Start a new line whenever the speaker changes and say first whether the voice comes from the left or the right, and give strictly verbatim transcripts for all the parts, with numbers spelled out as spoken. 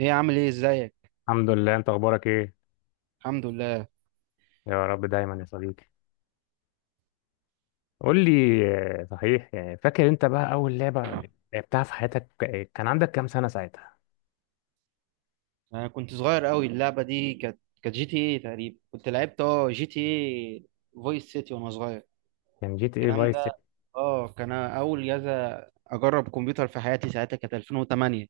right: ايه، عامل ايه؟ ازيك؟
left: الحمد لله، انت اخبارك ايه؟
right: الحمد لله.
left: يا رب دايما يا صديقي. قول لي. آه، صحيح يعني فاكر انت بقى اول لعبه لعبتها في حياتك؟ آه، كان عندك كام سنه ساعتها؟
right: انا كنت صغير قوي، اللعبه دي كانت كانت جي تي ايه تقريبا، كنت لعبت اه جي تي ايه فويس سيتي وانا صغير.
left: كان جي تي اي
right: الكلام
left: فايس مم.
right: ده.
left: سيتي.
right: اه كان اول جهاز اجرب كمبيوتر في حياتي، ساعتها كانت ألفين وتمانية.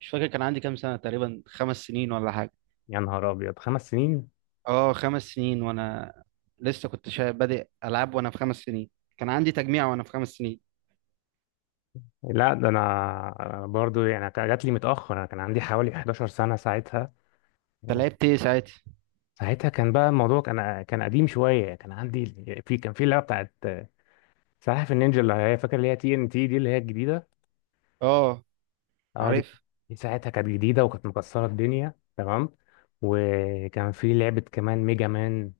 right: مش فاكر كان عندي كام سنه، تقريبا خمس سنين ولا حاجه.
left: يا نهار ابيض! خمس سنين؟
right: اه، خمس سنين وانا لسه كنت شا- بادئ العاب وانا في خمس سنين. كان عندي تجميع وانا في خمس سنين.
left: لا ده انا. أنا برضو يعني كان- جات لي متاخر، انا كان عندي حوالي إحداشر سنة سنه ساعتها.
right: انت لعبت ايه ساعتها؟
left: ساعتها كان بقى الموضوع، كان كان قديم شويه، كان عندي، في كان في اللعبه بتاعت آه، سلاحف النينجا، اللي هي فاكر اللي هي تي ان تي دي، اللي هي الجديده.
right: اه،
left: اه دي
right: عارف.
left: دي ساعتها كانت جديدة وكانت مكسرة الدنيا، تمام. وكان في لعبة كمان، ميجا مان.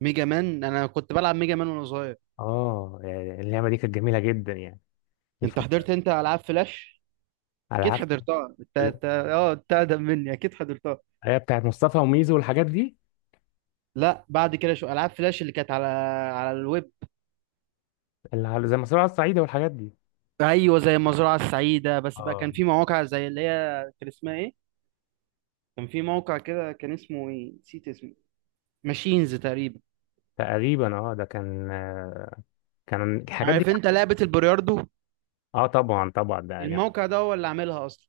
right: ميجا مان، انا كنت بلعب ميجا مان وانا صغير.
left: اه يعني اللعبة دي كانت جميلة جدا يعني
right: انت حضرت،
left: الفترة،
right: انت العاب فلاش؟
left: على
right: اكيد
left: عكس.
right: حضرتها، انت انت اه انت اقدم مني، اكيد حضرتها.
left: هي بتاعت مصطفى وميزو والحاجات دي،
right: لا، بعد كده شو العاب فلاش اللي كانت على على الويب.
left: اللي على- زي مسرح الصعيدة والحاجات دي.
right: ايوه، زي المزرعه السعيده، بس بقى
left: اه
right: كان في مواقع زي اللي هي، كان اسمها ايه؟ كان في موقع كده، كان اسمه ايه، نسيت اسمه. ماشينز تقريبا.
left: تقريبا، اه ده كان، آه، كان الحاجات دي.
right: عارف انت لعبه البلياردو؟
left: اه طبعا طبعا ده يعني،
right: الموقع ده هو اللي عاملها اصلا.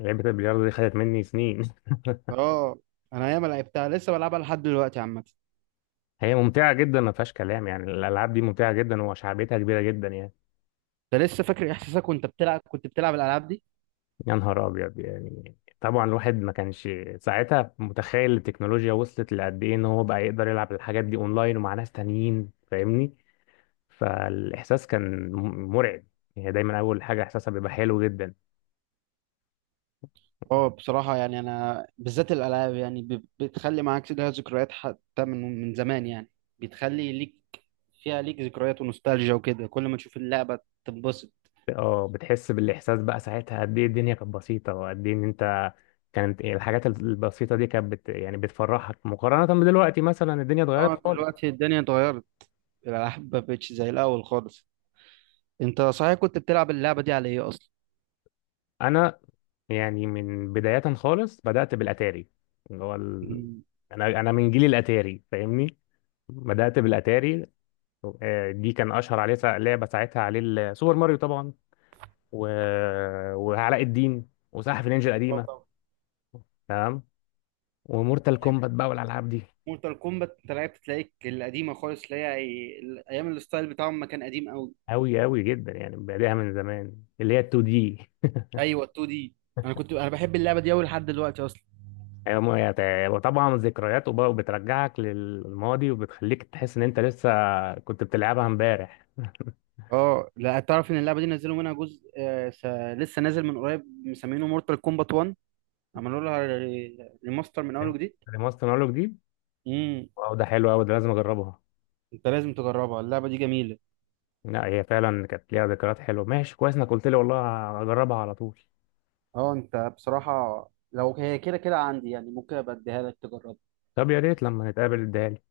left: لعبة البلياردو دي خدت مني سنين
right: اه. انا ياما لعبتها، لسه بلعبها لحد دلوقتي عامه.
left: هي ممتعة جدا ما فيهاش كلام، يعني الألعاب دي ممتعة جدا وشعبيتها كبيرة جدا يعني.
right: انت لسه فاكر احساسك وانت بتلعب، كنت بتلعب الالعاب دي؟
left: يا نهار ابيض! يعني طبعا الواحد ما كانش ساعتها متخيل التكنولوجيا وصلت لقد ايه، ان هو بقى يقدر يلعب الحاجات دي اونلاين ومع ناس تانيين، فاهمني؟ فالاحساس كان م- مرعب. هي دايما اول حاجه احساسها بيبقى حلو جدا.
right: اه، بصراحة يعني أنا بالذات الألعاب يعني ب- بتخلي معاك ليها ذكريات حتى من من زمان يعني، بتخلي ليك، فيها ليك ذكريات ونوستالجيا وكده، كل ما تشوف اللعبة تنبسط.
left: اه بتحس بالاحساس بقى ساعتها قد ايه الدنيا كانت بسيطه، وقد ايه ان انت، كانت الحاجات البسيطه دي كانت بت يعني بتفرحك مقارنه بدلوقتي، مثلا الدنيا اتغيرت
right: اه،
left: خالص.
right: دلوقتي الدنيا اتغيرت، الألعاب ما بقتش زي الأول خالص. أنت صحيح كنت بتلعب اللعبة دي على إيه أصلا؟
left: انا يعني من بداية خالص بدأت بالأتاري، اللي هو ال...
right: مم.
left: أنا أنا من جيل الأتاري، فاهمني؟ بدأت بالأتاري. آه، دي كان أشهر عليه سا- لعبة ساعتها عليه ال- سوبر ماريو طبعا، و... وعلاء الدين وسلاحف النينجا
right: اه
left: القديمة،
right: طبعا.
left: تمام. ومورتال كومبات بقى والألعاب دي.
right: مورتال كومبات، أنت لعبت تلاقيك القديمة خالص اللي هي أيام الستايل بتاعهم، ما كان قديم أوي.
left: أوي أوي جدا يعني بادئها من زمان، اللي هي 2 دي.
right: أيوه، 2 دي. أنا كنت أنا بحب اللعبة دي أوي لحد دلوقتي أصلا.
left: أيوة، ما هي- وطبعا ذكريات، وب- وبترجعك للماضي وبتخليك تحس إن أنت لسه كنت بتلعبها امبارح.
right: اه، لا، تعرف ان اللعبه دي نزلوا منها جزء آه س... لسه نازل من قريب، مسمينه مورتال كومبات ون. عملوا لها ري- ريماستر من اول
left: فاهم؟
right: وجديد.
left: ريماستر نقول دي؟
right: امم.
left: واو، ده حلو قوي، ده لازم اجربها.
right: انت لازم تجربها، اللعبه دي جميله.
left: لا هي فعلا كانت ليها ذكريات حلوه، ماشي كويس انك قلت لي، والله اجربها على طول.
right: اه، انت بصراحه، لو هي كده كده عندي يعني، ممكن ابقى اديها لك تجربها.
left: طب يا ريت لما نتقابل اديها لي.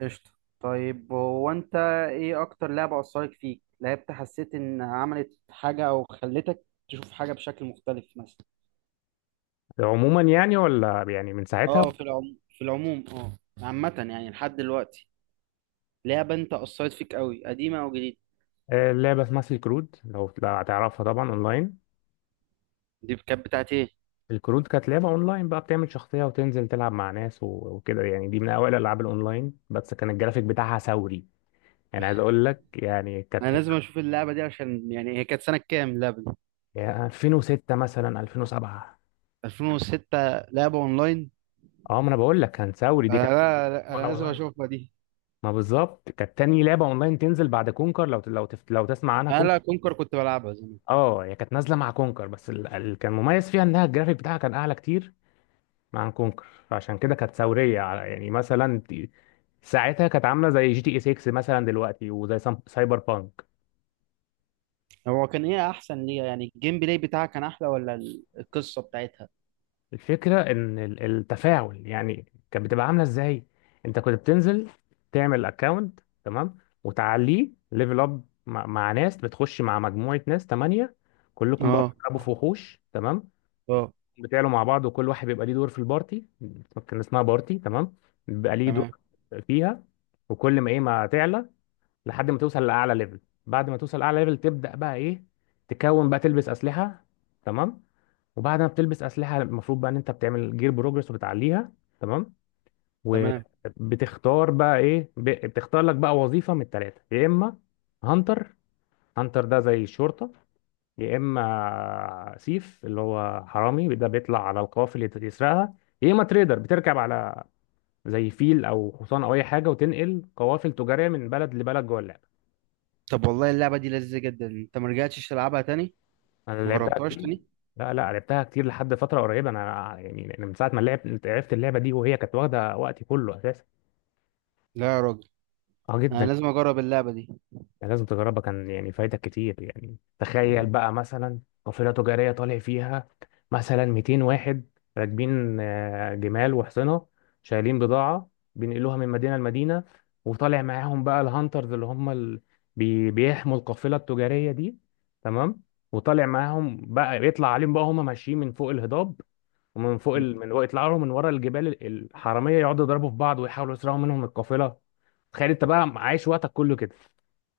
right: قشطه. طيب، هو انت، ايه اكتر لعبه اثرت فيك، لعبت حسيت ان عملت حاجه او خلتك تشوف حاجه بشكل مختلف مثلا؟
left: عموما يعني، ولا يعني من ساعتها؟
right: اه، في العموم في العموم اه، عامه يعني لحد دلوقتي، لعبه انت اثرت فيك قوي قديمه او جديده؟
left: آه، لعبه اسمها سلك رود، لو لو هتعرفها طبعا، اونلاين.
right: دي كانت بتاعت ايه؟
left: الكروت، كانت لعبه اونلاين بقى، بتعمل شخصيه وتنزل تلعب مع ناس و- وكده يعني. دي من اوائل الالعاب الاونلاين، بس كان الجرافيك بتاعها ثوري، يعني عايز اقول لك يعني كانت،
right: انا لازم اشوف اللعبه دي، عشان يعني هي كانت سنه كام اللعبه دي؟
left: يعني ألفين وستة مثلا، ألفين وسبعة.
right: ألفين وستة، لعبه اونلاين؟
left: اه ما انا بقول لك كان ثوري، دي
right: انا
left: كانت
right: لا لا،
left: أول
right: انا لازم
left: أونلاين.
right: اشوفها دي.
left: ما بالظبط كانت تاني لعبه اونلاين تنزل بعد كونكر، لو لو تف... لو تسمع عنها،
right: انا لا،
left: كونكر.
right: كونكر كنت بلعبها زمان.
left: اه هي كانت نازله مع كونكر، بس ال... ال... كان مميز فيها انها الجرافيك بتاعها كان اعلى كتير مع كونكر، فعشان كده كانت ثوريه، على- يعني مثلا ت- ساعتها كانت عامله زي جي تي اي ستة مثلا دلوقتي، وزي سام- سايبر بانك.
right: هو كان ايه احسن ليها يعني، الجيم بلاي بتاعها كان احلى ولا ال- القصه بتاعتها؟
left: الفكره ان ال- التفاعل يعني كانت بتبقى عامله ازاي. انت كنت بتنزل تعمل اكونت، تمام، وتعليه ليفل اب، مع... مع ناس، بتخش مع مجموعه ناس تمانية، كلكم بقى
right: اه.
left: بتلعبوا في وحوش، تمام.
right: اه.
left: بتعلوا مع بعض، وكل واحد بيبقى ليه دور في البارتي، كان اسمها بارتي، تمام. بيبقى ليه
right: تمام.
left: دور فيها، وكل ما ايه ما تعلى، لحد ما توصل لاعلى ليفل. بعد ما توصل لاعلى ليفل تبدا بقى ايه، تكون بقى تلبس اسلحه، تمام. وبعد ما بتلبس اسلحه، المفروض بقى ان انت بتعمل جير بروجرس وبتعليها، تمام.
right: تمام.
left: وبتختار بقى ايه، ب- بتختار لك بقى وظيفه من الثلاثه، يا اما هانتر. هانتر ده زي الشرطه. يا اما سيف، اللي هو حرامي، ده بيطلع على القوافل يت- يسرقها. يا اما تريدر، بتركب على زي فيل او حصان او اي حاجه، وتنقل قوافل تجاريه من بلد لبلد جوه اللعبه.
right: طب والله اللعبه دي لذيذه جدا، انت ما رجعتش تلعبها تاني؟
left: انا
right: ما
left: لعبتها
right: جربتهاش
left: كتير.
right: تاني؟
left: لا لا، لعبتها كتير لحد فتره قريبه، انا يعني أنا من ساعه ما لعبت عرفت اللعبه دي وهي كانت واخده وقتي كله اساسا.
right: لا يا راجل،
left: اه
right: انا
left: جدا.
right: لازم اجرب اللعبه
left: يعني لازم تجربها، كان يعني فايدة كتير، يعني تخيل بقى مثلا قافلة تجارية طالع فيها مثلا 200 واحد، راكبين آه، جمال وحصنة، شايلين بضاعة، بينقلوها من مدينة لمدينة. وطالع معاهم بقى الهانترز، اللي هم ال... بي... بيحموا القافلة التجارية دي، تمام. وطالع معاهم بقى يطلع عليهم بقى، هم ماشيين من فوق الهضاب، ومن فوق
right: دي.
left: ال... من يطلعوا لهم من ورا الجبال، ال- الحرامية، يقعدوا يضربوا في بعض ويحاولوا يسرقوا منهم القافلة. تخيل انت بقى عايش وقتك كله كده.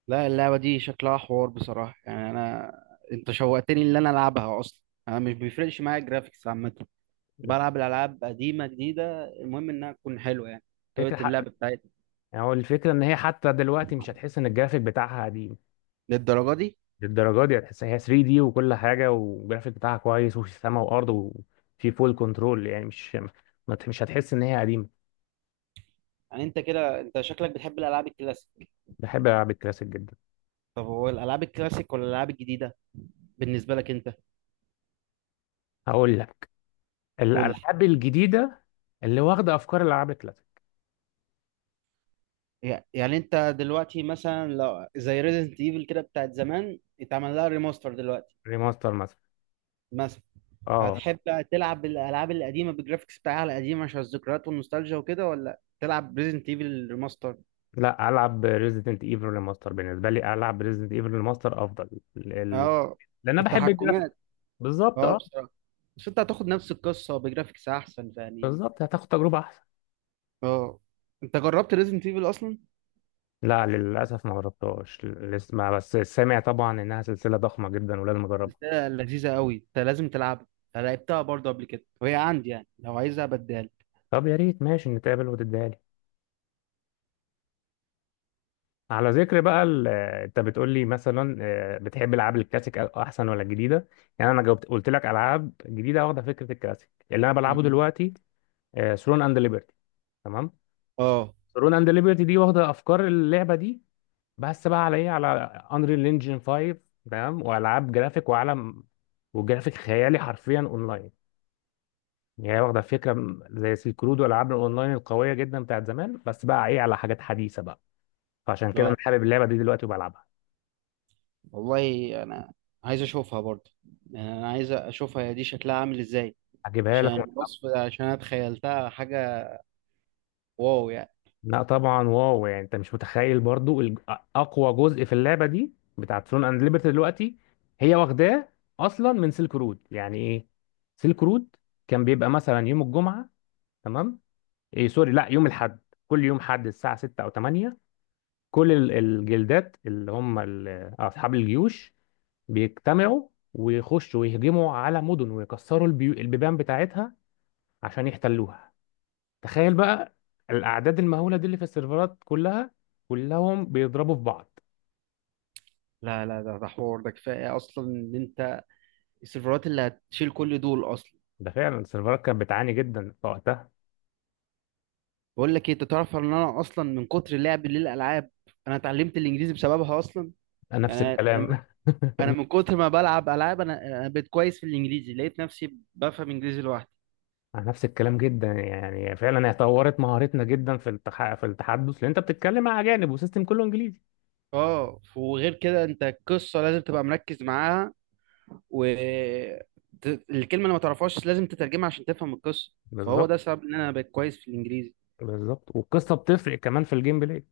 right: لا، اللعبة دي شكلها حوار بصراحة، يعني أنا، أنت شوقتني إن أنا ألعبها أصلا. أنا مش بيفرقش معايا الجرافيكس عامة، بلعب الألعاب قديمة جديدة، المهم إنها تكون حلوة يعني،
left: فكرة
right: طريقة
left: حق.
right: اللعب بتاعتها.
left: يعني هو الفكرة ان هي حتى دلوقتي مش هتحس ان الجرافيك بتاعها قديم.
right: للدرجة دي؟
left: للدرجة دي هتحس هي 3 دي وكل حاجة، والجرافيك بتاعها كويس وفي سما وارض وفي فول كنترول، يعني مش، ما ت- مش هتحس ان هي قديمة.
right: يعني أنت كده، أنت شكلك بتحب الألعاب الكلاسيك.
left: بحب العاب الكلاسيك جدا.
right: طب هو الألعاب الكلاسيك ولا الألعاب الجديدة بالنسبة لك أنت؟
left: هقول لك،
right: قول لي.
left: الالعاب الجديدة اللي واخدة افكار الالعاب الكلاسيك.
right: يع- يعني أنت دلوقتي مثلا، لو زي ريزنت إيفل كده بتاعت زمان، اتعمل لها ريماستر دلوقتي،
left: ريماستر مثلا؟
right: مثلا،
left: اه.
right: هتحب تلعب الالعاب القديمه بالجرافيكس بتاعها القديمه عشان الذكريات والنوستالجيا وكده، ولا تلعب ريزنت ايفل ريماستر؟
left: لا، العب ريزيدنت ايفل ريماستر، بالنسبة لي العب ريزيدنت ايفل ريماستر افضل. ال... ال-
right: اه.
left: لان انا بحب الجرافيك.
right: التحكمات.
left: بالظبط،
right: اه،
left: اه.
right: بصراحه، بس انت هتاخد نفس القصه بجرافيكس احسن يعني.
left: بالظبط، هتاخد تجربة احسن.
right: اه. انت جربت ريزنت ايفل اصلا؟
left: لا للأسف ما جربتهاش لسه، ما بس سامع طبعا إنها سلسلة ضخمة جدا ولازم أجربها.
right: قلتها لذيذه قوي، انت لازم تلعبها. أنا لعبتها برضه قبل كده، وهي عندي يعني لو عايزها بدال.
left: طب يا ريت، ماشي، نتقابل وتديها لي. على ذكر بقى ال- آه، أنت بتقول لي مثلا آه، بتحب الألعاب الكلاسيك أ- أحسن ولا الجديدة. يعني أنا جاوبت قلت لك ألعاب جديدة واخدة فكرة الكلاسيك، اللي أنا بلعبه دلوقتي، ثرون أند ليبرتي، تمام.
right: اه.
left: ثرون أند ليبرتي دي واخدة أفكار اللعبة دي، بس بقى على إيه، على أنريل إنجن خمسة، تمام، وألعاب جرافيك وعالم، وجرافيك خيالي، حرفيا أونلاين. يعني هي واخدة فكرة، م- زي سيلك رود والألعاب الأونلاين القوية جدا بتاعت زمان، بس بقى إيه، على حاجات حديثة بقى. فعشان كده أنا
right: اه.
left: حابب اللعبة دي دلوقتي وبلعبها.
right: والله انا عايز اشوفها برضه، يعني انا عايز اشوفها، هي دي شكلها عامل ازاي؟
left: هجيبها لك
right: عشان
left: ون-
right: الوصف، عشان انا تخيلتها حاجه، واو يعني.
left: لا طبعا، واو يعني، أنت مش متخيل برضو، ال- أ- أقوى جزء في اللعبة دي بتاعت ثرون أند ليبرتي دلوقتي هي واخداه أصلا من سيلك رود. يعني إيه سيلك رود؟ كان بيبقى مثلا يوم الجمعة، تمام، إيه سوري، لا، يوم الحد. كل يوم حد الساعة ستة أو تمانية، كل ال- الجلدات، اللي هم ال- أصحاب الجيوش، بيجتمعوا ويخشوا ويهجموا على مدن، ويكسروا البيو... البيبان بتاعتها عشان يحتلوها. تخيل بقى الأعداد المهولة دي اللي في السيرفرات كلها، كلهم بيضربوا في بعض.
right: لا لا، ده ده حوار، ده كفايه اصلا ان انت، السيرفرات اللي هتشيل كل دول اصلا.
left: ده فعلا السيرفرات كانت بتعاني جدا في وقتها.
right: بقول لك ايه، انت تعرف ان انا اصلا من كتر لعبي للالعاب، انا اتعلمت الانجليزي بسببها اصلا. يعني،
left: نفس
right: انا من
left: الكلام.
right: انا من كتر ما بلعب العاب، انا انا بقيت كويس في الانجليزي، لقيت نفسي بفهم انجليزي لوحدي.
left: نفس الكلام جدا، يعني فعلا هي طورت مهارتنا جدا في التح... في التحدث، لان انت بتتكلم مع اجانب وسيستم كله انجليزي.
right: اه، وغير كده انت القصه لازم تبقى مركز معاها، و ت- الكلمه اللي ما تعرفهاش لازم تترجمها عشان تفهم القصه، فهو
left: بالظبط.
right: ده سبب ان انا بقيت كويس في الانجليزي.
left: بالظبط، والقصه بتفرق كمان في الجيم بلاي.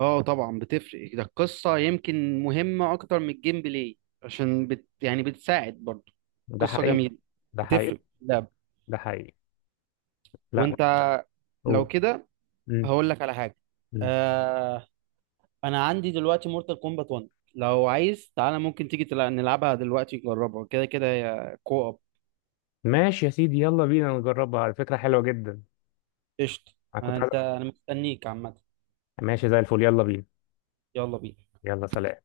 right: اه طبعا بتفرق، ده القصة يمكن مهمة أكتر من الجيم بلاي عشان بت يعني بتساعد برضه.
left: ده
right: قصة
left: حقيقي.
right: جميلة،
left: ده حقيقي.
right: بتفرق في اللعب.
left: ده حقيقي. لا،
right: وأنت، لو
left: قول.
right: كده،
left: مم.
right: هقول لك على حاجة.
left: مم.
right: آه، أنا عندي دلوقتي مورتال كومبات ون، لو عايز تعالى ممكن تيجي تلع- نلعبها دلوقتي نجربها، كده كده يا كو أب.
left: ماشي يا سيدي، يلا بينا نجربها، على فكرة حلوة جدا.
right: قشطة.
left: انا
right: آه،
left: كنت عايز.
right: أنت أنا مستنيك عامة.
left: ماشي زي الفل، يلا بينا.
right: يلا بينا.
left: يلا، سلام.